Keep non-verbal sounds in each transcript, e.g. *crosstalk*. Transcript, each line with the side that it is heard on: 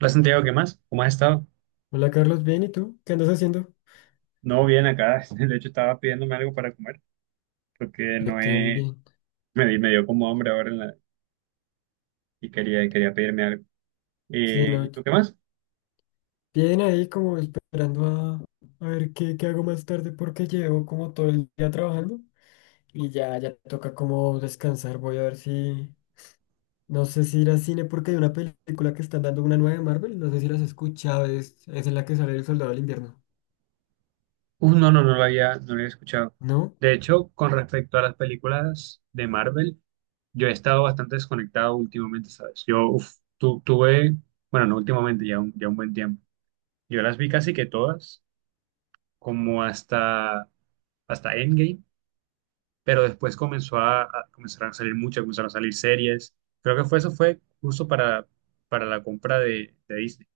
right: Hola Santiago, ¿qué más? ¿Cómo has estado?
left: Hola Carlos, bien, ¿y tú? ¿Qué andas haciendo?
right: No, bien acá. *laughs* De hecho, estaba pidiéndome algo para comer porque
left: Yo
right: no he...
left: también.
right: me dio como hambre ahora en la... y quería pedirme algo.
left: Sí, no,
right: ¿Y tú qué más?
left: bien ahí como esperando a ver qué hago más tarde porque llevo como todo el día trabajando y ya, ya toca como descansar. Voy a ver si, no sé si ir al cine porque hay una película que están dando una nueva de Marvel, no sé si las has escuchado, es en la que sale el Soldado del Invierno,
right: No lo había, escuchado.
left: ¿no?
right: De hecho, con respecto a las películas de Marvel, yo he estado bastante desconectado últimamente, ¿sabes? Yo tuve, bueno, no últimamente, ya un buen tiempo. Yo las vi casi que todas, como hasta, hasta Endgame, pero después comenzaron a salir mucho, comenzaron a salir series. Creo que fue eso fue justo para la compra de Disney.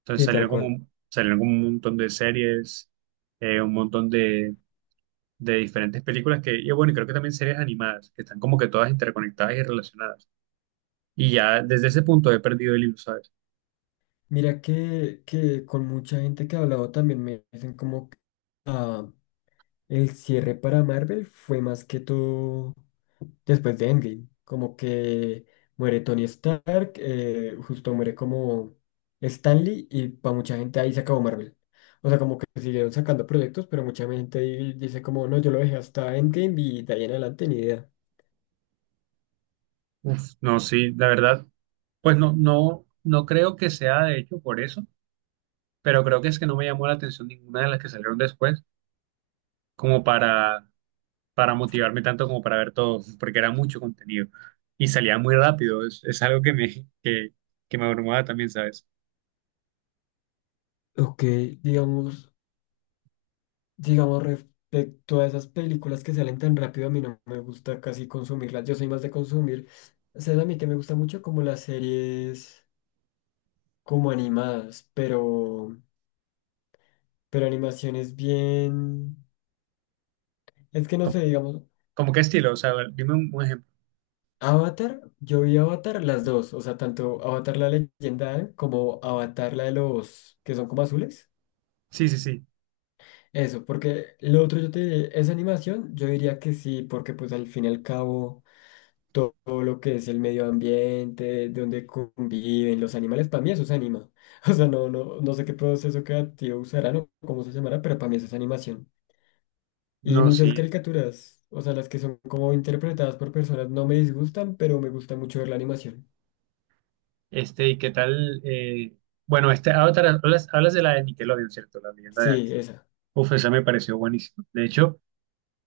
right: Entonces
left: Sí, tal cual.
right: salieron como un montón de series, un montón de diferentes películas y bueno, y creo que también series animadas, que están como que todas interconectadas y relacionadas. Y ya desde ese punto he perdido el hilo, ¿sabes?
left: Mira que con mucha gente que he hablado también me dicen como que ah, el cierre para Marvel fue más que todo después de Endgame. Como que muere Tony Stark, justo muere como Stanley y para mucha gente ahí se acabó Marvel. O sea, como que siguieron sacando proyectos, pero mucha gente ahí dice como, no, yo lo dejé hasta Endgame y de ahí en adelante ni idea.
right: Uf, no, sí, la verdad, pues no creo que sea de hecho por eso, pero creo que es que no me llamó la atención ninguna de las que salieron después, como para motivarme tanto como para ver todo, porque era mucho contenido y salía muy rápido. Es algo que, que me abrumaba también, ¿sabes?
left: Ok, digamos, digamos respecto a esas películas que salen tan rápido, a mí no me gusta casi consumirlas. Yo soy más de consumir. ¿Sabes a mí que me gusta mucho? Como las series. Como animadas, pero animaciones bien. Es que no
right: ¿Cómo,
left: sé, digamos,
right: cómo qué estilo? O sea, a ver, dime un ejemplo.
left: Avatar, yo vi Avatar las dos, o sea, tanto Avatar la leyenda como Avatar la de los que son como azules.
right: Sí, sí, sí.
left: Eso, porque lo otro yo te diré, esa animación, yo diría que sí, porque pues al fin y al cabo todo, lo que es el medio ambiente, donde conviven los animales, para mí eso se anima. *laughs* O sea, no, no, no sé qué proceso creativo usarán o cómo se llamará, pero para mí eso es animación. Y
right: No,
left: muchas
right: sí.
left: caricaturas, o sea, las que son como interpretadas por personas no me disgustan, pero me gusta mucho ver la animación.
right: ¿Y qué tal? Hablas, hablas de la de Nickelodeon, ¿cierto? La leyenda de
left: Sí,
right: antes.
left: esa.
right: Uf, esa me pareció buenísima. De hecho,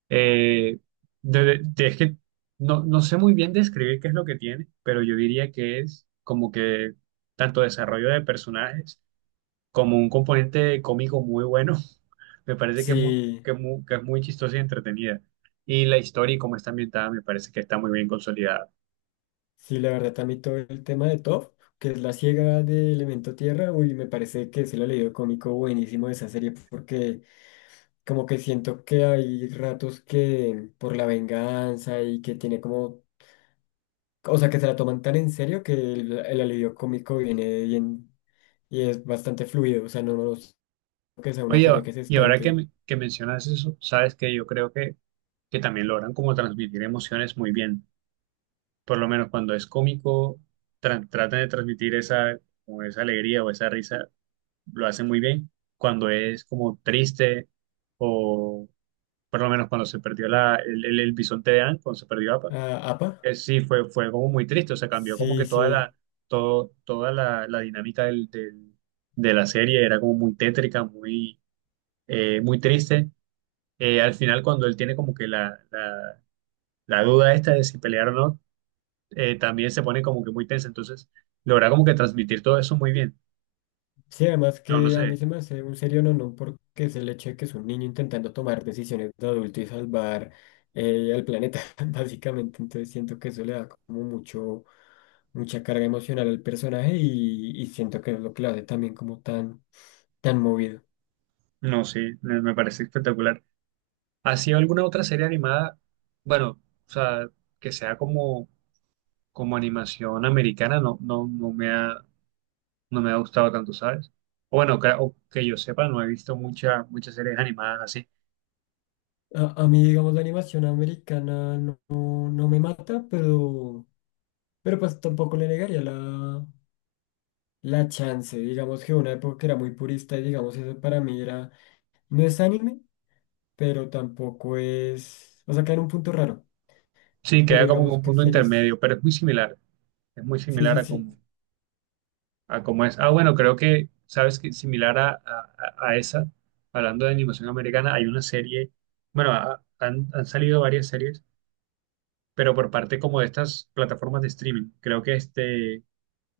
right: eh, es que no, no sé muy bien describir qué es lo que tiene, pero yo diría que es como que tanto desarrollo de personajes, como un componente cómico muy bueno. *laughs* Me parece que es muy,
left: Sí,
right: que es muy chistosa y entretenida. Y la historia y cómo está ambientada me parece que está muy bien consolidada.
left: sí, la verdad también todo el tema de Toph, que es la ciega de Elemento Tierra, uy, me parece que es el alivio cómico buenísimo de esa serie, porque como que siento que hay ratos que por la venganza y que tiene como, o sea, que se la toman tan en serio que el alivio cómico viene bien y es bastante fluido, o sea, no, no es que sea una
right: Oye,
left: serie que se
right: y ahora que,
left: estanque.
right: que mencionas eso, sabes que yo creo que también logran como transmitir emociones muy bien. Por lo menos cuando es cómico, tratan de transmitir esa, como esa alegría o esa risa, lo hacen muy bien. Cuando es como triste o por lo menos cuando se perdió el bisonte de Anne, cuando se perdió Appa.
left: Ah, ¿APA?
right: Sí, fue como muy triste, o sea, cambió como
left: Sí,
right: que
left: sí.
right: todo, la dinámica de la serie era como muy tétrica, muy, muy triste. Al final, cuando él tiene como que la duda esta de si pelear o no, también se pone como que muy tensa, entonces logra como que transmitir todo eso muy bien.
left: Sí, además
right: No, no
left: que
right: sé,
left: a mí se me hace un serio no porque es el hecho de que es un niño intentando tomar decisiones de adulto y salvar al planeta, *laughs* básicamente. Entonces siento que eso le da como mucha carga emocional al personaje y siento que es lo que lo hace también como tan, tan movido.
right: no, sí, me parece espectacular. ¿Ha sido alguna otra serie animada? Bueno, o sea, que sea como, como animación americana, no me ha... no me ha gustado tanto, ¿sabes? O bueno, que, o que yo sepa, no he visto muchas series animadas así.
left: A mí, digamos, la animación americana no, no me mata, pero pues tampoco le negaría la chance. Digamos que una época era muy purista y digamos eso para mí era. No es anime, pero tampoco es. O sea, queda en un punto raro.
right: Sí,
left: Pero
right: queda como en
left: digamos
right: un
left: que
right: punto
left: series.
right: intermedio, pero es muy similar. Es muy
left: Sí,
right: similar
left: sí, sí.
right: a como es. Ah, bueno, creo que, ¿sabes? Que similar a esa, hablando de animación americana, hay una serie, bueno, han salido varias series, pero por parte como de estas plataformas de streaming. Creo que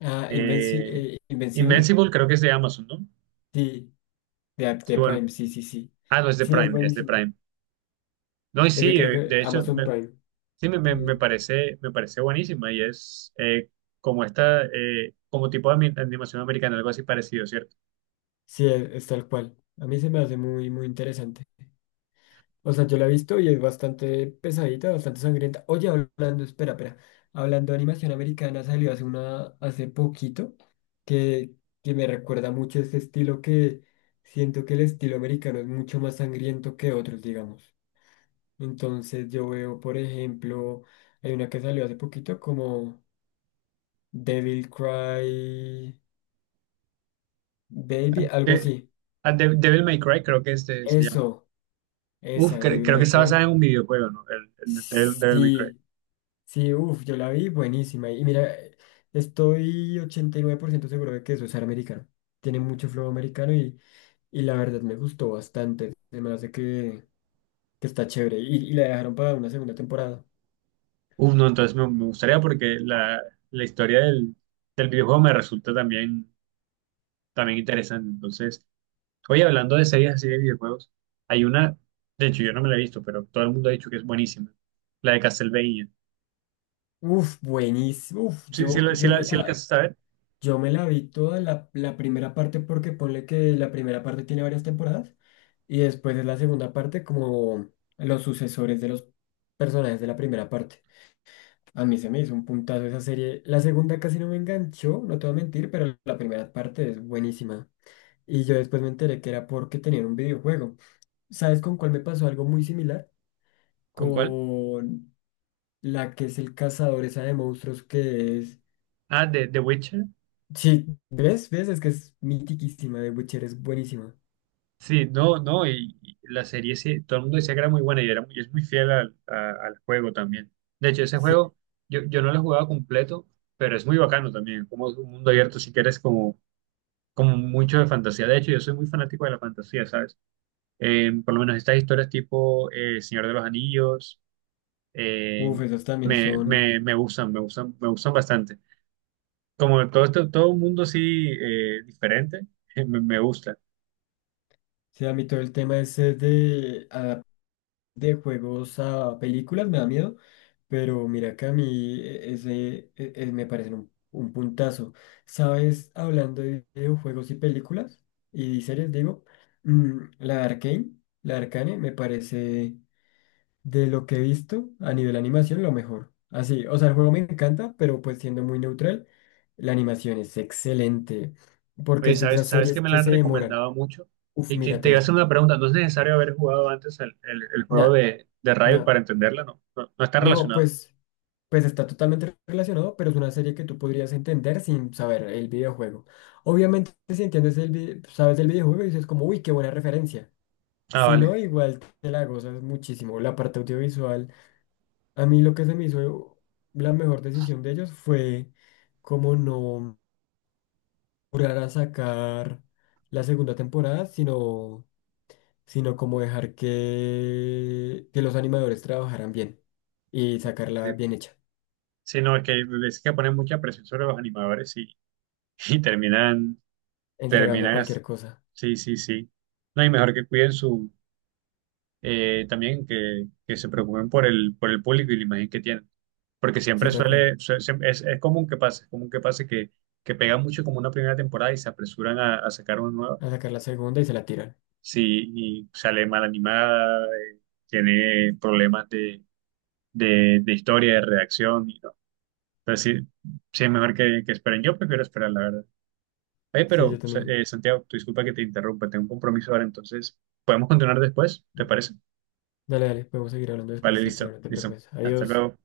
left: Ah,
right: eh,
left: Invencible.
right: Invincible creo que es de Amazon, ¿no?
left: Sí, de
right: Y bueno,
left: Prime. Sí, sí, sí.
right: ah, no, es de
left: Sí, es
right: Prime, es de
left: buenísima.
right: Prime. No, y
left: Es que
right: sí,
left: creo que Amazon Prime.
right: sí,
left: Mm,
right: me parece buenísima y es como esta, como tipo de animación americana, algo así parecido, ¿cierto?
left: sí, es tal cual. A mí se me hace muy, muy interesante. O sea, yo la he visto y es bastante pesadita, bastante sangrienta. Oye, hablando, espera, espera. Hablando de animación americana, salió hace poquito, que, que me recuerda mucho ese estilo que siento que el estilo americano es mucho más sangriento que otros, digamos. Entonces yo veo, por ejemplo, hay una que salió hace poquito como Devil Cry Baby, algo
right: De,
left: así.
right: Devil May Cry creo que este se llama.
left: Eso,
right: Uf,
left: esa, Devil
right: creo que
left: May
right: está basada
left: Cry.
right: en un videojuego, ¿no? El de Devil May Cry.
left: Sí, sí, uff, yo la vi buenísima. Y mira, estoy 89% seguro de que eso es americano. Tiene mucho flow americano y la verdad me gustó bastante. Además de que está chévere. Y la dejaron para una segunda temporada.
right: Uf, no, entonces me gustaría porque la historia del videojuego me resulta también, también interesante. Entonces, oye, hablando de series así de videojuegos, hay una, de hecho yo no me la he visto, pero todo el mundo ha dicho que es buenísima, la de Castlevania.
left: Uff, buenísimo. Uf,
right: Sí, sí,
left: yo,
right: sí,
left: yo
right: la,
left: me
right: sí
left: la,
right: alcanzaste a ver.
left: yo me la vi toda la primera parte porque ponle que la primera parte tiene varias temporadas. Y después es la segunda parte como los sucesores de los personajes de la primera parte. A mí se me hizo un puntazo esa serie. La segunda casi no me enganchó, no te voy a mentir, pero la primera parte es buenísima. Y yo después me enteré que era porque tenían un videojuego. ¿Sabes con cuál me pasó algo muy similar?
right: ¿Con cuál?
left: Con la que es el cazador, esa de monstruos que es.
right: Ah, de The Witcher.
left: Sí, ¿ves? ¿Ves? Es que es mitiquísima, de Witcher es buenísima.
right: Sí, no, no, y la serie sí, todo el mundo decía que era muy buena y, era, es muy fiel al, al juego también. De hecho, ese
left: Sí.
right: juego yo, yo no lo he jugado completo, pero es muy bacano también, como es un mundo abierto si quieres como, como mucho de fantasía. De hecho, yo soy muy fanático de la fantasía, ¿sabes? Por lo menos estas historias tipo Señor de los Anillos, eh,
left: Uf, esas también
right: me,
left: son.
right: me gustan, me gustan bastante. Como todo, todo un mundo así diferente, *laughs* me gusta.
left: Sí, a mí todo el tema ese de juegos a películas me da miedo, pero mira que a mí ese me parece un puntazo. ¿Sabes? Hablando de videojuegos y películas y series, digo, mm, la Arcane me parece de lo que he visto a nivel animación lo mejor. Así, o sea, el juego me encanta, pero pues siendo muy neutral, la animación es excelente, porque
right: Oye,
left: es de esas
right: ¿sabes, sabes que
left: series
right: me
left: que
right: la han
left: se demoran.
right: recomendado mucho?
left: Uf,
right: Y te voy a
left: míratela.
right: hacer una pregunta, ¿no es necesario haber jugado antes el, el juego
left: Nah,
right: de Riot
left: nah,
right: para entenderla? No, no, no está
left: no,
right: relacionado.
left: pues. Pues está totalmente relacionado, pero es una serie que tú podrías entender sin saber el videojuego. Obviamente, si entiendes sabes el videojuego y dices como, uy, qué buena referencia.
right: Ah,
left: Si
right: vale.
left: no, igual te la gozas muchísimo. La parte audiovisual, a mí lo que se me hizo la mejor decisión de ellos fue como no jurar a sacar la segunda temporada, sino como dejar que los animadores trabajaran bien y sacarla
right: Sí,
left: bien hecha,
right: sí, no, es que ponen mucha presión sobre los animadores y terminan,
left: entregando
right: terminan,
left: cualquier
right: as-
left: cosa.
right: sí, sí, sí. No, y mejor que cuiden su, también que se preocupen por el público y la imagen que tienen. Porque siempre
left: Sí, tal cual.
right: es común que pase, es común que pase que pegan mucho como una primera temporada y se apresuran a sacar una nueva.
left: A sacar la segunda y se la tiran.
right: Sí, y sale mal animada, tiene problemas de, de historia, de redacción, y no. Entonces, sí, sí es mejor que esperen. Yo prefiero esperar, la verdad. Oye,
left: Sí, yo
right: pero,
left: también.
right: Santiago, tú disculpa que te interrumpa, tengo un compromiso ahora, entonces, ¿podemos continuar después? ¿Te parece?
left: Dale, dale, podemos seguir hablando
right: Vale,
left: después,
right: listo,
left: tranquilo, no te
right: listo.
left: preocupes.
right: Hasta
left: Adiós.
right: luego.